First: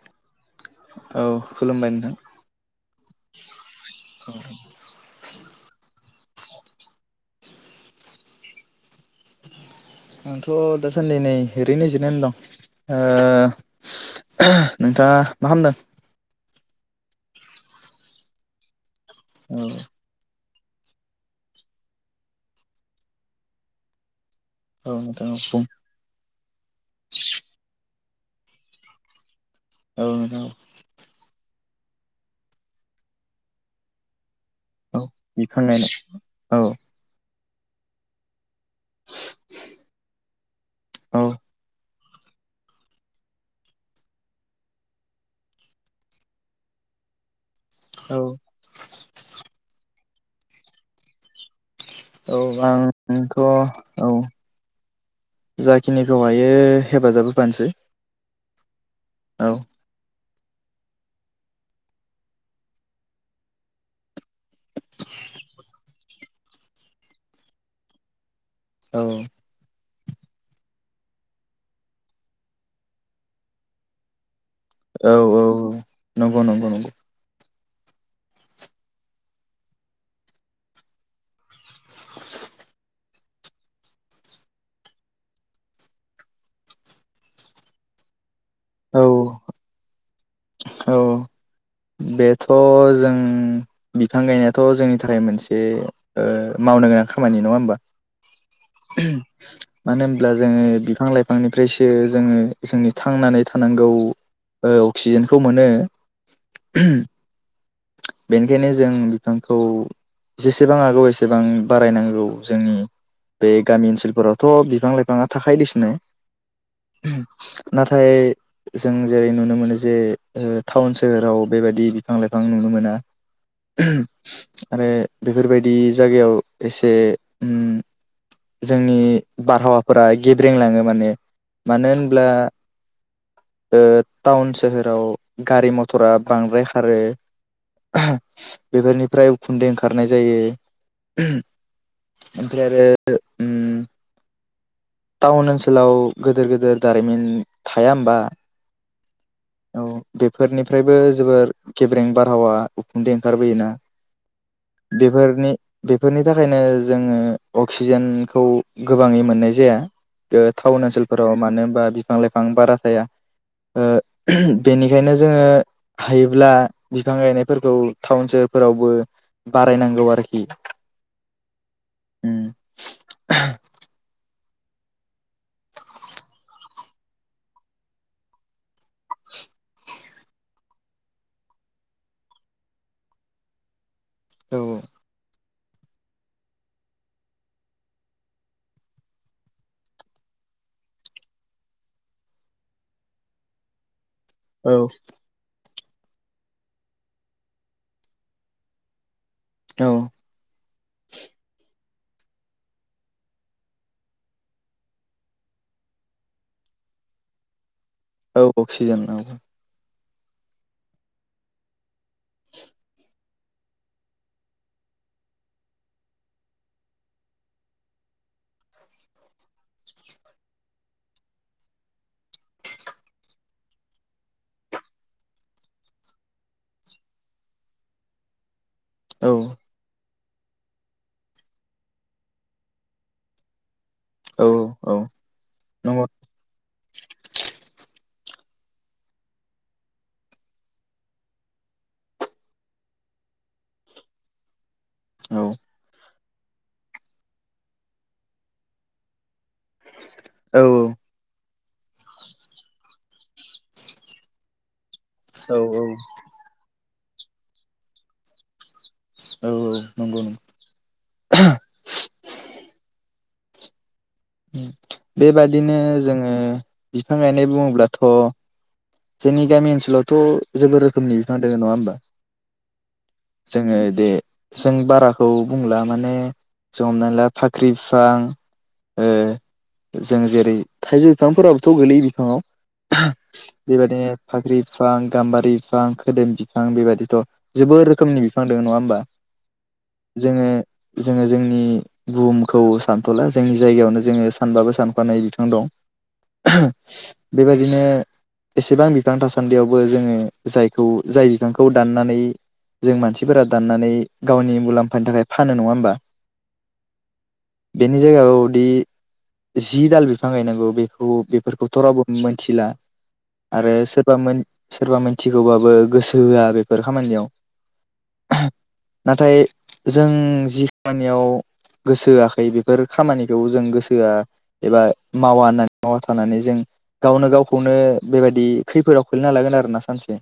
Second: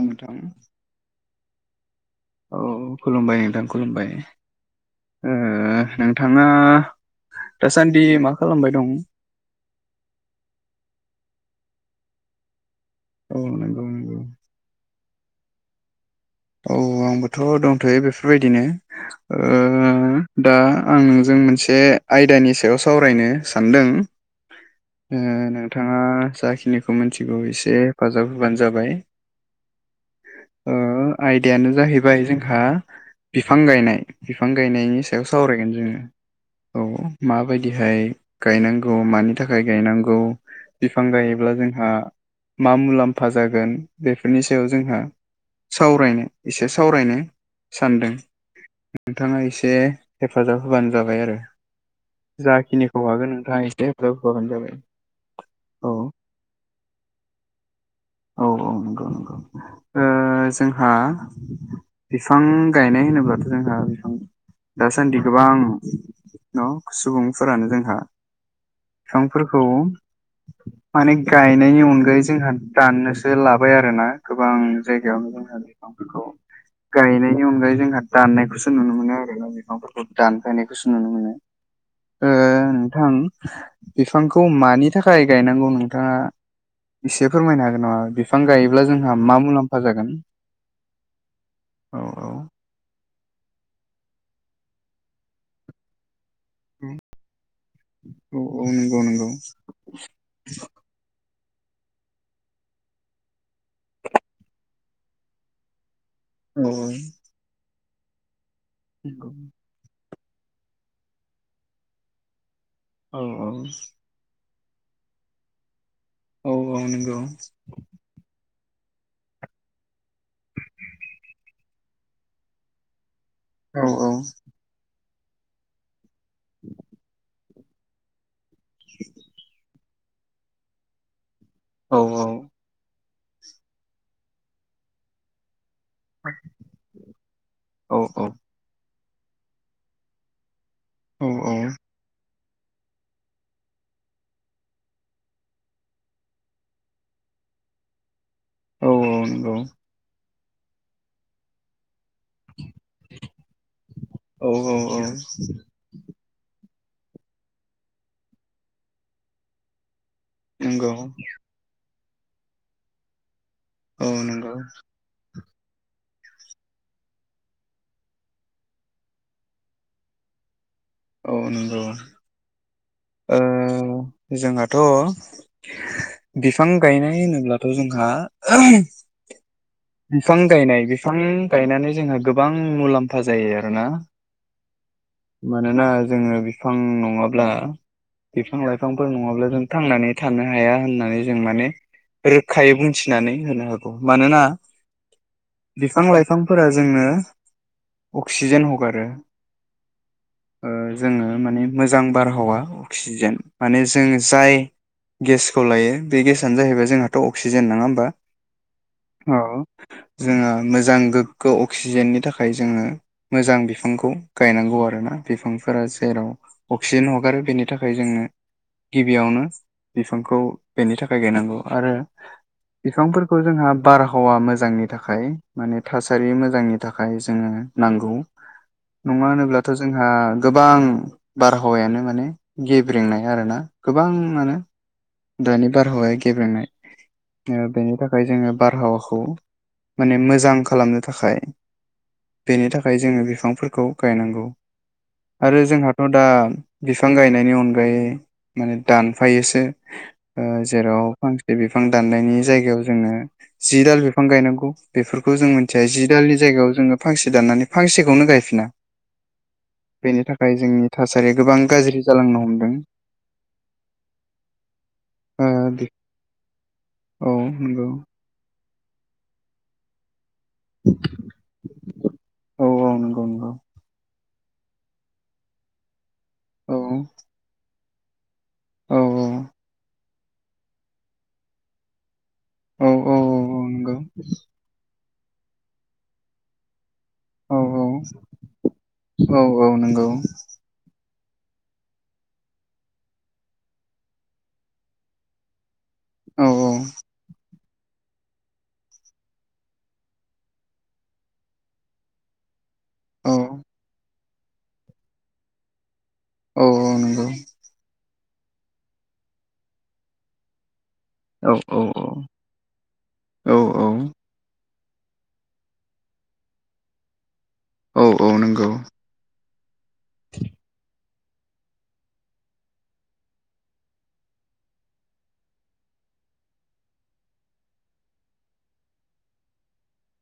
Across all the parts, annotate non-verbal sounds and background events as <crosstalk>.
थांथां। औ खुलुमबाय नोंथां औ खुलुमबाय नोंथां खुलुमबाय ओ नों नोंथाङा दासान्दि मा खालामबाय दं? आंथ' दासान्दि नै ओरैनो जिरायनानै दं। औ नोंगौ नोंगौ। नोंथांआ मा खालामदों? औ आंबोथ' दंथ'यो बेफोरबायदिनो औ ओ दा आं नोंजों मोनसे आयदानि सायाव सावरायनो सानदों औ ओ नोंथां औ बुं नोंथाङा जाखिनिखौ मिथिगौ एसे हेफाजाब होबानो जाबाय। औ नोंथां ओ आयदायानो जाहैबाय जोंहा बिफां गायनाय। बिफां औ गायनायनि सायाव बिफां सावरायगोन गायनाय जोङो औ माबायदिहाय गायनांगौ मानि थाखाय गायनांगौ बिफां औ गायोब्ला जोंहा मा मुलाम्फा जागोन बेफोरनि सायाव जोंहा? सावरायनो एसे सावरायनो सानदों औ नोंथाङा एसे हेफाजाब होबानो जाबाय आरो औ जाखिनिखौ हागोन आंथ' नोंथाङा एसे औ हेफाजाब होफाबानो जाबाय औ जाखिनिखौ हायो हेफाजाब होफानोसै औ औ नगौ औ। ओ जोंहा बिफां गायनाय होनोब्लाथ' जोंहा बिफां दासान्दि गोबां न' सुबुंफोरानो जोंहा औ बिफांफोरखौ माने गायनायनि अनगायै जोंहा दाननोसो लाबाय आरोना गोबां औ जायगायावनो औ जोंना बिफांफोरखौ नंगौ नंगौ नंगौ गायनाय बेनि अनगायै जोंहा दाननायखौसो नुनो मोनो आरोना बिफांफोरखौ दानफायनायखौसो नुनो मोनो। ओ नोंथां बिफांखौ मानि थाखाय गायनांगौ नोंथाङा एसे फोरमायनो हागोन नामा बिफां गायोब्ला औ जोंहा मा मुलाम्फा जागोन? औ औ औ बेथ' जों बिफां गायनायाथ' जोंनि थाखाय मोनसे ओ मावनो गोनां खामानि नङा होमबा? औ नंगौ नंगौ मानो होनब्ला जोङो बिफां लाइफां बिफांनिफ्रायसो जोङो जोंनि थांनानै थानांगौ अक्सिजेनखौ मोनो। <unintelligible> बेनिखायनो जों नंगौ बिफांखौ जेसेबां हागौ एसेबां बारायनांगौ। जोंनि औ औ बे गामि ओनसोलफोरावथ' बिफां लाइफाङा थाखदिसिनै औ-औ नंगौ। जों जेरै नुनो मोनो जे टाउन सोहोराव बेबायदि बिफां लाइफां नुनो मोना। औ आरो बेफोरबायदि जायगायाव एसे उम जोंनि बारहावाफोरा गेब्रेंलाङो माने मानो औ होनब्ला ओ टाउन सोहोराव गारि मथर टरा बांद्राय खारो औ बेफोरनि फ्राय उखुन्दै ओंखारनाय जायो। औ-औ ओमफ्राय आरो ओम टाउन ओनसोलाव गिदेर गोदेर दारिमिन थाया होमबा? औ औ नंगौ। औ बेफोरनिफ्रायबो जोबोर गे ब्रें बारहावा उखुन्दै ओंखारबोयोना औ औ औ बेफोरनि बेफोरनि थाखायनो जोङो अक्सिजेनखौ गोबाङै मोननाय जाया। ओ टाउन नंगौ ओनसोलफोराव मानो होनबा बिफां लाइफां बारा थाया। ओ औ नंगौ बेनिखायनो जोङो हायोब्ला बिफां गायनायफोरखौ टाउन सोहोरफोरावबो बारायनांगौ आरोखि। औ नंगौ। उम ओ जोंहाथ' बिफां गायनाय होनोब्लाथ' जोंहा <unintelligible> बिफां गायनाय बिफां गायनानै जोंहा गोबां मुलाम्फा जायो आरोना। औ औ। मानोना जोङो बिफां नङाब्ला बिफां लाइफांफोर नङाब्ला जों थांनानै थानो हाया होननानै जों माने रोखायै बुंथिनानै होनो हागौ मानोना औ बिफां लाइफांफोरा जोंनो अक्सिजेन हगारो। औ ओ जोङो माने मोजां बारहावा अक्सिजेन माने जों जाय गेसखौ लायो बे गेसआ जाहैबाय जोंहाथ' अक्सिजेन नङा होन बा औ अक्सिजेन औ। जोङो मोजां गोग्गो अक्सिजेननि थाखाय जोङो मोजां बिफांखौ गायनांगौ आरो ना बिफांफोरा जेराव अक्सिजेन हगारो बेनि थाखाय जोङो गिबियावनो बिफांखौ बेनि थाखाय गायनांगौ आरो बिफांफोरखौ जोंहा बारहावा मोजांनि थाखाय माने थासारि मोजांनि थाखाय जोङो नांगौ नङा औ होनोब्लाथ' जोंहा गोबां बारहावायानो माने गेब्रेंनाय आर ना औ गोबाङानो औ दानि नंगौ बारहावहाय गेबेनाय बेनि थाखाय जोङो बारहावाखौ माने मोजां खालामनो थाखाय बेनि थाखाय जोङो बिफांफोरखौ गायनांगौ। औ आरो जोंहाथ' दा बिफां गायनायनि अनगायै माने दानफायोसो। औ जेराव फांसे बे बिफां दाननायनि जायगायाव जोंनो जि दाल बिफां गायनांगौ। बेफोरखौ जों औ मिथिया जि दालनि जायगायाव जोङो फांसे दाननानै फांसेखौनो गायफिना। औ नंगौ बेनि थाखाय जोंनि थासारिया गोबां गाज्रि जालांनो हमदों। ओ बेबादिनो दे जोङो बिफां औ गायनाय नंगौ बुङोब्लाथ' जोंनि गामि ओनसोलावथ' जेबो रोखोमनि बिफां दङ नङा होमबा औ औ नंगौ नंगौ जोङो दे जों बाराखौ बुंला माने औ जों हमनानै ला फाख्रि बिफां औ ओ जों जेरै थाइजौ बिफांफोराबोथ' गोलैय बिफाङाव औ औ औ नंगौ बेबायदिनो फाख्रि बिफां गाम्बारि बिफां खोदोम बिफां बेबायदि थ' औ जोबोर औ रोखोमनि बिफां दं नङा होमबा औ औ नंगौ जोङो जोङो जोंनि बुहुमखौ सानथ'ला जोंनि जायगायावनो जोङो सानबाबो सानखनो हायि बिफां दं औ बेबायदिनो एसेबां बिफां थासान्दियावबो जोङो जायखौ जाय बिफांखौ दाननानै जों औ मानसिफोरा दाननानै गावनि मुलाम्फानि थाखाय फानो नङा होमबा। औ औ नंगौ नि जायगायावदि जि दाल बिफां गायनांगौ बे खौ औ औ बेफोरखौथ' रावबो मोनथिला औ आरो सोरबा मोन सोरबा मिथिगौबाबो गोसो होआ बेफोर खामानियाव। औ औ नोंगौ। नाथाय जों जि खामानियाव गोसो होआखै बेफोर खामानि खौ जों गोसोआ एबा मावा होननानै मावा थानानै जों गावनो गावखौनो बेबाय दि खैफोदाव खोलैना लागोन आरोना सानसे।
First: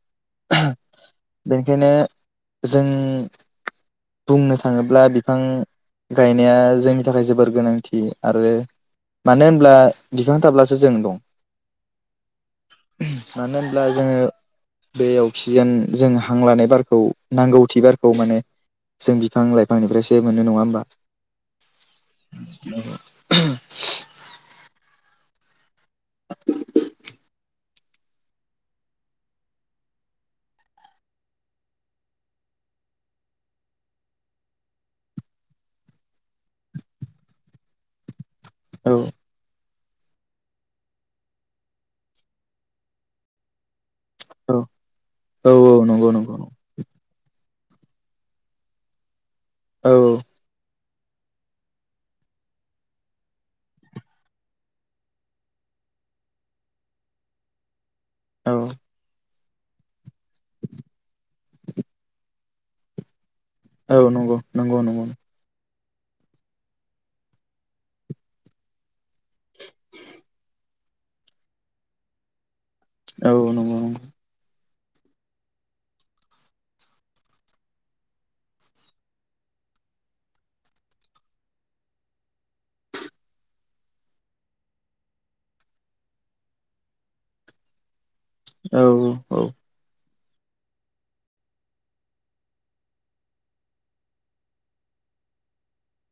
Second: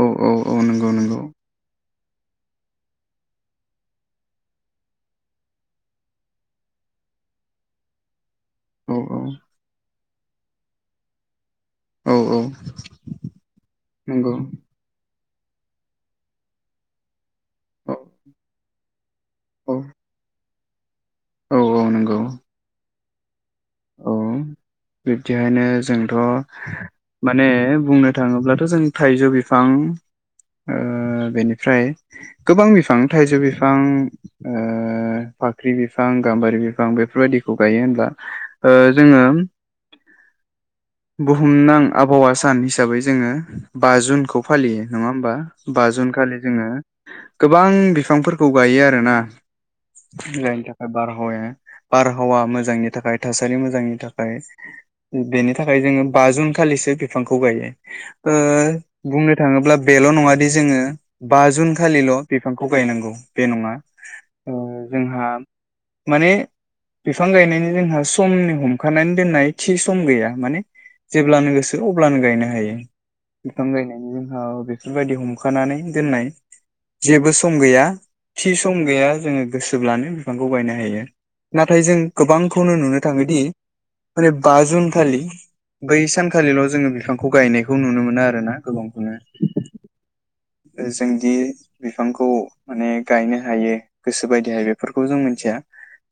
औ औ औ नंगौ नंगौ। बेनिखायनो जों बुंनो थाङोब्ला बिफां गायनाया जोंनि थाखाय जोबोर गोनांथि आरो औ औ औ औ नंगौ मानो होनब्ला बिफां थाब्लासो जों दं। औ मानो होनब्ला जोङो बेयाव अक्सिजेन जों हां लानाय बारखौ नांगौथिबारखौ माने जों बिफां लाइफांनिफ्रायसो मोनो नङा होमबा? औ औ नंगौ। <inaudible> औ बिब्दिहायनो जोंथ' माने बुंनो थाङोब्लाथ' जों थाइजौ बिफां ओ बेनिफ्राय गोबां बिफां थाइजौ बिफां ओ फाख्रि बिफां गाम्बारि बिफां बेफोरबायदिखौ गायो होनब्ला। ओ औ जोङो बुहुमनां आबहावा सान हिसाबै जोङो बा जुनखौ औ फालियो नङा होमबा? औ बा औ नंगौ जुन नंगौ खालि जोङो गोबां बिफांफोरखौ गायो आरोना। औ जायनि थाखाय बारहावाया बारहावा मोजांनि थाखाय थासारि मोजांनि थाखाय बेनि थाखाय जोंङो बा जुन खालिसो बिफांखौ गायो ओ औ बुंनो थाङोब्ला बेल' नङा बे जोङो बा जुन खालिल' बिफांखौ गायनांगौ। बे नङा। औ नंगौ ओ नंगौ नंगौ जोंहा माने बिफां गायनायनि जोंहा समनि हमखानानै दोननाय थि सम गैया माने जेब्लानो गोसो अब्लानो गायनो हायो। औ बिफां नंगौ गायनायनि नंगौ जोंहा बेफोरबायदि हमखानानै दोननाय जेबो सम गैया थि सम गैया जोङो गोसोब्लानो बिफांखौ गायनो हायो। नाथाय जों गोबांखौनो नुनो थाङोदि माने बा जुनखालि बै सानखालिल' जोङो बिफांखौ गायनायखौ नुनो मोनो आरो ना औ गोबांखौनो। जोंदि बिफांखौ माने गायनो हायो गोसो बायदि हायो बेफोरखौ जों मिथिया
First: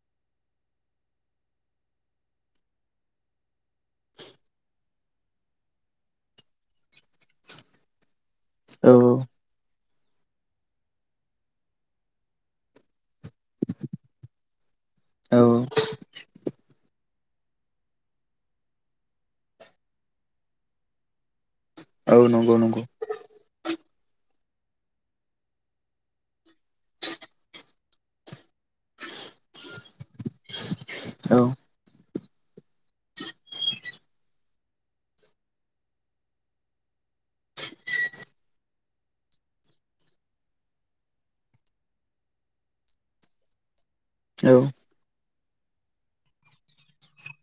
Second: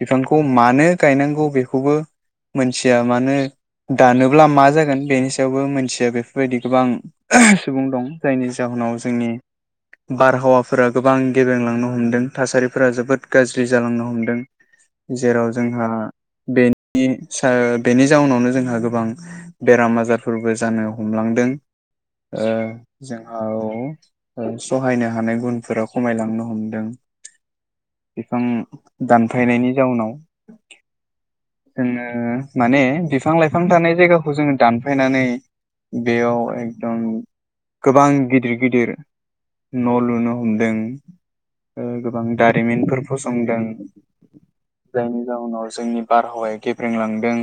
बिफांखौ मानो गायनांगौ बेखौबो मोनथिया मानो दानोब्ला मा जागोन बेनि सायावबो मोनथिया बेफोरबायदि गोबां सुबुं दं। जायनि जाहोनाव औ जोंनि बारहावाफोरा गोबां गेबेंलांनो हमदों थासारिफोरा जोबोद गाज्रि जालांनो हमदों औ जेराव जोंहा बेनि सा बेनि जाउनावनो जोंहा गोबां बेराम आजारफोरबो जानो हमलांदों। औ ओ नंगौ नंगौ जोंहा औ। सहायनो हानाय गुनफोरा खमायलांनो हमदों। बिफां दानफायनायनि जाउनाव औ जोङो उम माने बिफां लाइफां थानाय जायगाखौ जोङो दानफायनानै बेयाव एकदम गोबां गिदिर गिदिर न' लुनो हमदों। ओ गोबां दारिमिनफोर फसंदों। औ। जायनि जाउनाव जोंनि बारहावाया गेब्रेंलांदों।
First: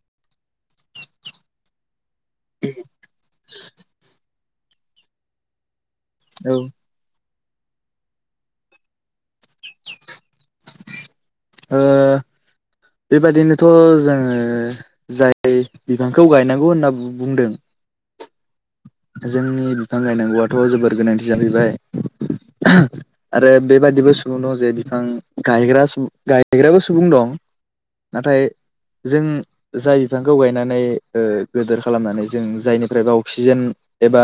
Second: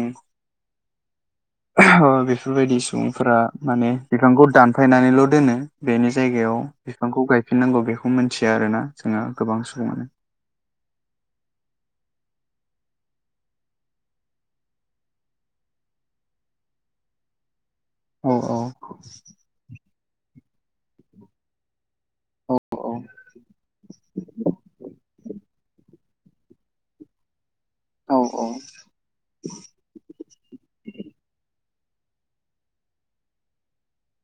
ओहो बेफोरबायदि सुबुंफोरा माने बिफांखौ दानफायनानैल' दोनो बेनि औ ओ जायगायाव बिफांखौ गायफिननांगौ बेखौ मिथिया आरोना जोङो। गोबां सबुंआनो बेबादिनोथ' जोङो जाय बिफांखौ गायनांगौ होनना बु-बुंदों औ औ जोंनि बिफां गायनांगौआथ' जोबोर गोनांथि जाफैबाय औ आरो बेबादिबो सुबुं दङ जे बिफां गायग्रा सुबुं गायग्राबो सुबुं दं नाथाय जों जाय बिफांखौ गायनानै ओ गोेदोर खालामनानै जों जायनिफ्रायबा अक्सिजेन एबा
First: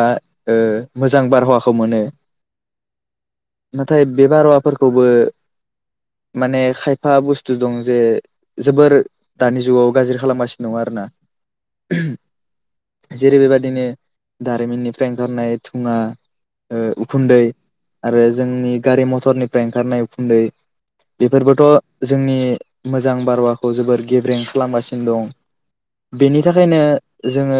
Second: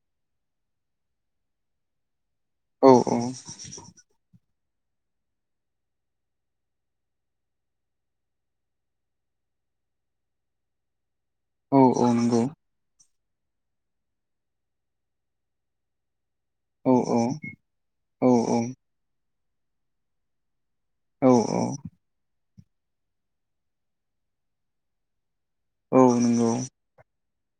ओ मोजां बारहावाखौ मोनो नाथाय बे बारवाफोरखौबो माने खायफा बुस्थु दं जे जोबोर दानि जुगाव गाज्रि खालामगासिनो दं आरो ना औ औ नंगौ जेरै बेबायादिनो दारिमिननिफ्राय ओंखारनाय दुङा ओ औ औ उखुन्दै आरो औ जोंनि गारि मथरनिफ्राय ओंखारनाय उखुन्दै औ बेफोरबोथ' जोंनि मोजां बाराखौ जोबोर गेब्रें खालामगासिनो दं औ बेनि नंगौ थाखायनो जोङो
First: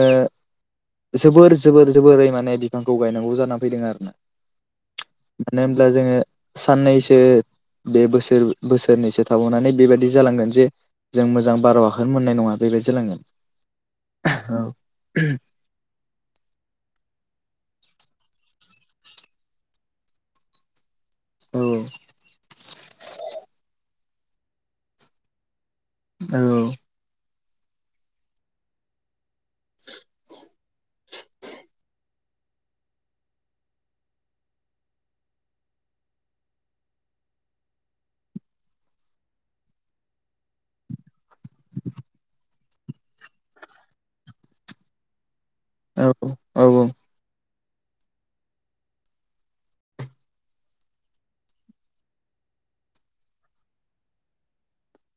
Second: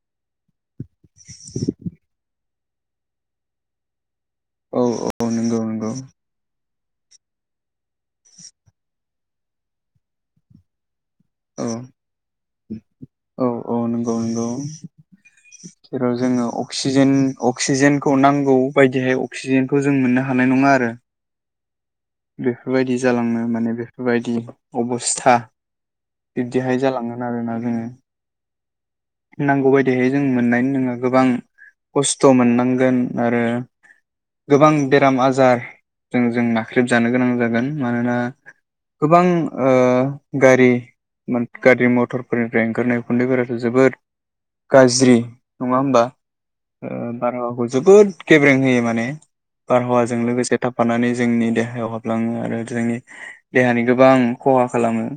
जोबोर बोरै माने बिफांखौ गायनांगौ जानानै फैदों आरो ना औ औ मानो नंगौ होनब्ला नंगौ जोङो साननैसो बे बोसोर बोसोरनैसो थाबावनानै बेबायादि जालांगोन जे जों मोजां औ बारहावाखोनो मोननाय नङा बेबायदि जालांगोन अ नगौ नगौ जेराव जोङो अक्सिजेन अक्सिजेनखौ नांगौ बायदिहाय अक्सिजेनखौ जों मोननो हानाय नङा आरो औ बेफोरबायदि जालांनो माने बेफोरबायदि अबस्था बिब्दिहाय जाालांगोन आरोना जोङो नांगौ बायदिहाय जों मोननाय नङा गोबां खस्थ' मोननांगोन आरो गोबां बेराम आजारजों जों नाख्रेबजानो गोनां जागोन मानोना गोबां ओ गारि गारि मथरफोरनिफ्राय ओंखारनाय उखुन्दैफोराथ' जोबोद गाज्रि नङा होमबा औ ओ बारहावाखौ जोबोद गेब्रें होयो माने बारहावाजों लोगोसे थाफानानै जोंनि देहायाव हाबलाङो आरो जोंनि देहानि गोबां खहा खालामो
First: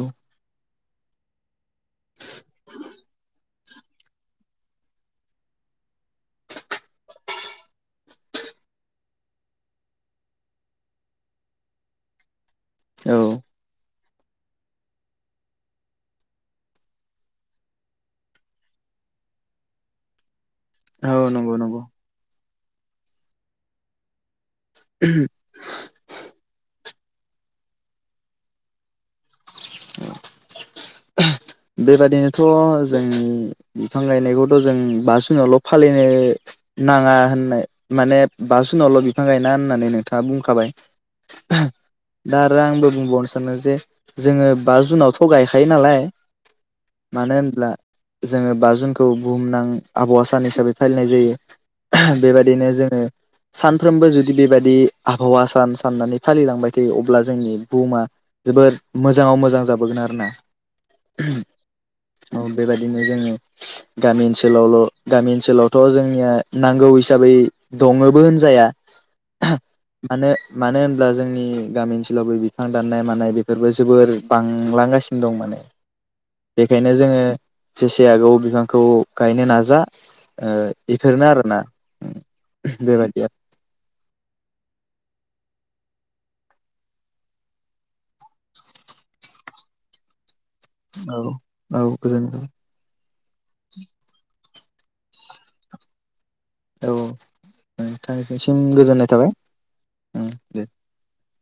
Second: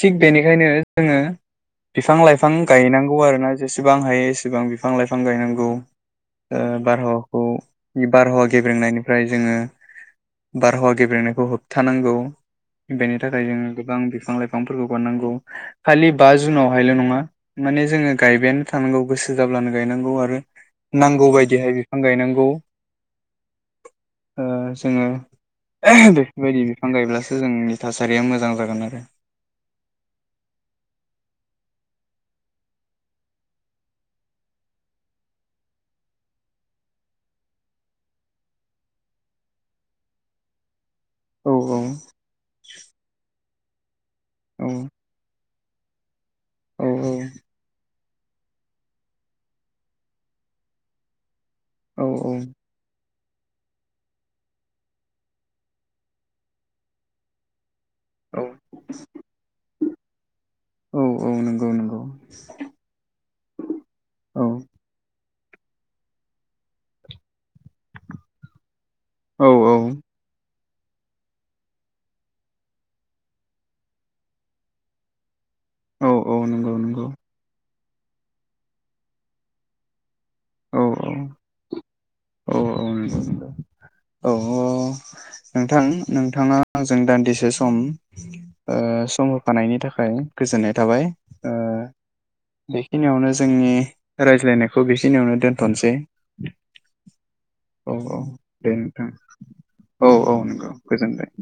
औ थिग बेनिखायनो जोङो बिफां लाइफां गायनांगौ आरो ना जेसेबां हायो एसेबां बिफां लाइफां गायनांगौ ओ बारहावाखौ बारहावा गेब्रेंनायनिफ्राय जोङो बारहावा गेब्रेनायखौ होबथानांगौ बेनि औ थाखाय जोङो गोबां बिफां लाइफांफोरखौ गारनांगौ खालि बा जुनावहायल' नङा माने जोङो गायबायानो थानांगौ गोसो जाब्लानो गायनांगौ आरो औ नांगौ नंगौ बायदिहाय नंगौ बिफां गायनांगौ जोङो ओ बेफोरबायदि बिफां गायब्लासो जोंनि थासारिया मोजां जागोन आरो औ बेबादिनोथ' जों बिफां गायनायखौथ' जों बा जुनावल' फालिनो नाङा होननाय माने बा जुनावल' बिफां गायना होननानै नोंथाङा बुंखाबाय औ औ दा आरो आंबो बुंबावनो सानदों जे जोङो बा जुनाव थ' गाय थायो नालाय औ मानो होनब्ला जोङो बा जुनखौ बुहुमनां आबहावा सान हिसाबै फालिनाय जायो औ बेबायदिनो जोङो सानफ्रोमबो जुदि बेबायाददि आबहावा सान साननानै फालिलांबाय थायो अब्ला जोंनि बुहुमा औ जोबोद मोजाङाव मोजां जाबोगोन आरो ना औ औ नंगौ नंगौ औ बेबायदिनो जोङो गामि औ ओनसोलावल' गामि ओनसोलावथ' जोंनिया नांगौ हिसाबै दङबो होनजाया औ <unintelligible> औ माने मानो होनब्ला जोंनि गामि ओनसोलावबो बिफां दाननाय मानाय बेफोरबो जोबोर बांलांगासिनो दं माने औ औ नंगौ बेखायनो नंगौ जोङो जेसे हागौ बिफांखौ गायनो नाजा। ओ बेफोरनो आरोना अ अ बेबायदि <unintelligible> नोंथां नोंथाङा आंजों दान्दिसे सम ओ सम होफानायनि थाखाय गोजोननाय थाबाय आरो ओ औ गोजोनथों बेखिनियावनो जोंनि रायज्लायनाय खौ बेखिनियावनो दोनथ'नोसै औ औ औ नोंथांनिसिम दे गोजोननाय नोंथां थाबाय औ उम औ दे नंगौ गोजोनबाय <inaudible>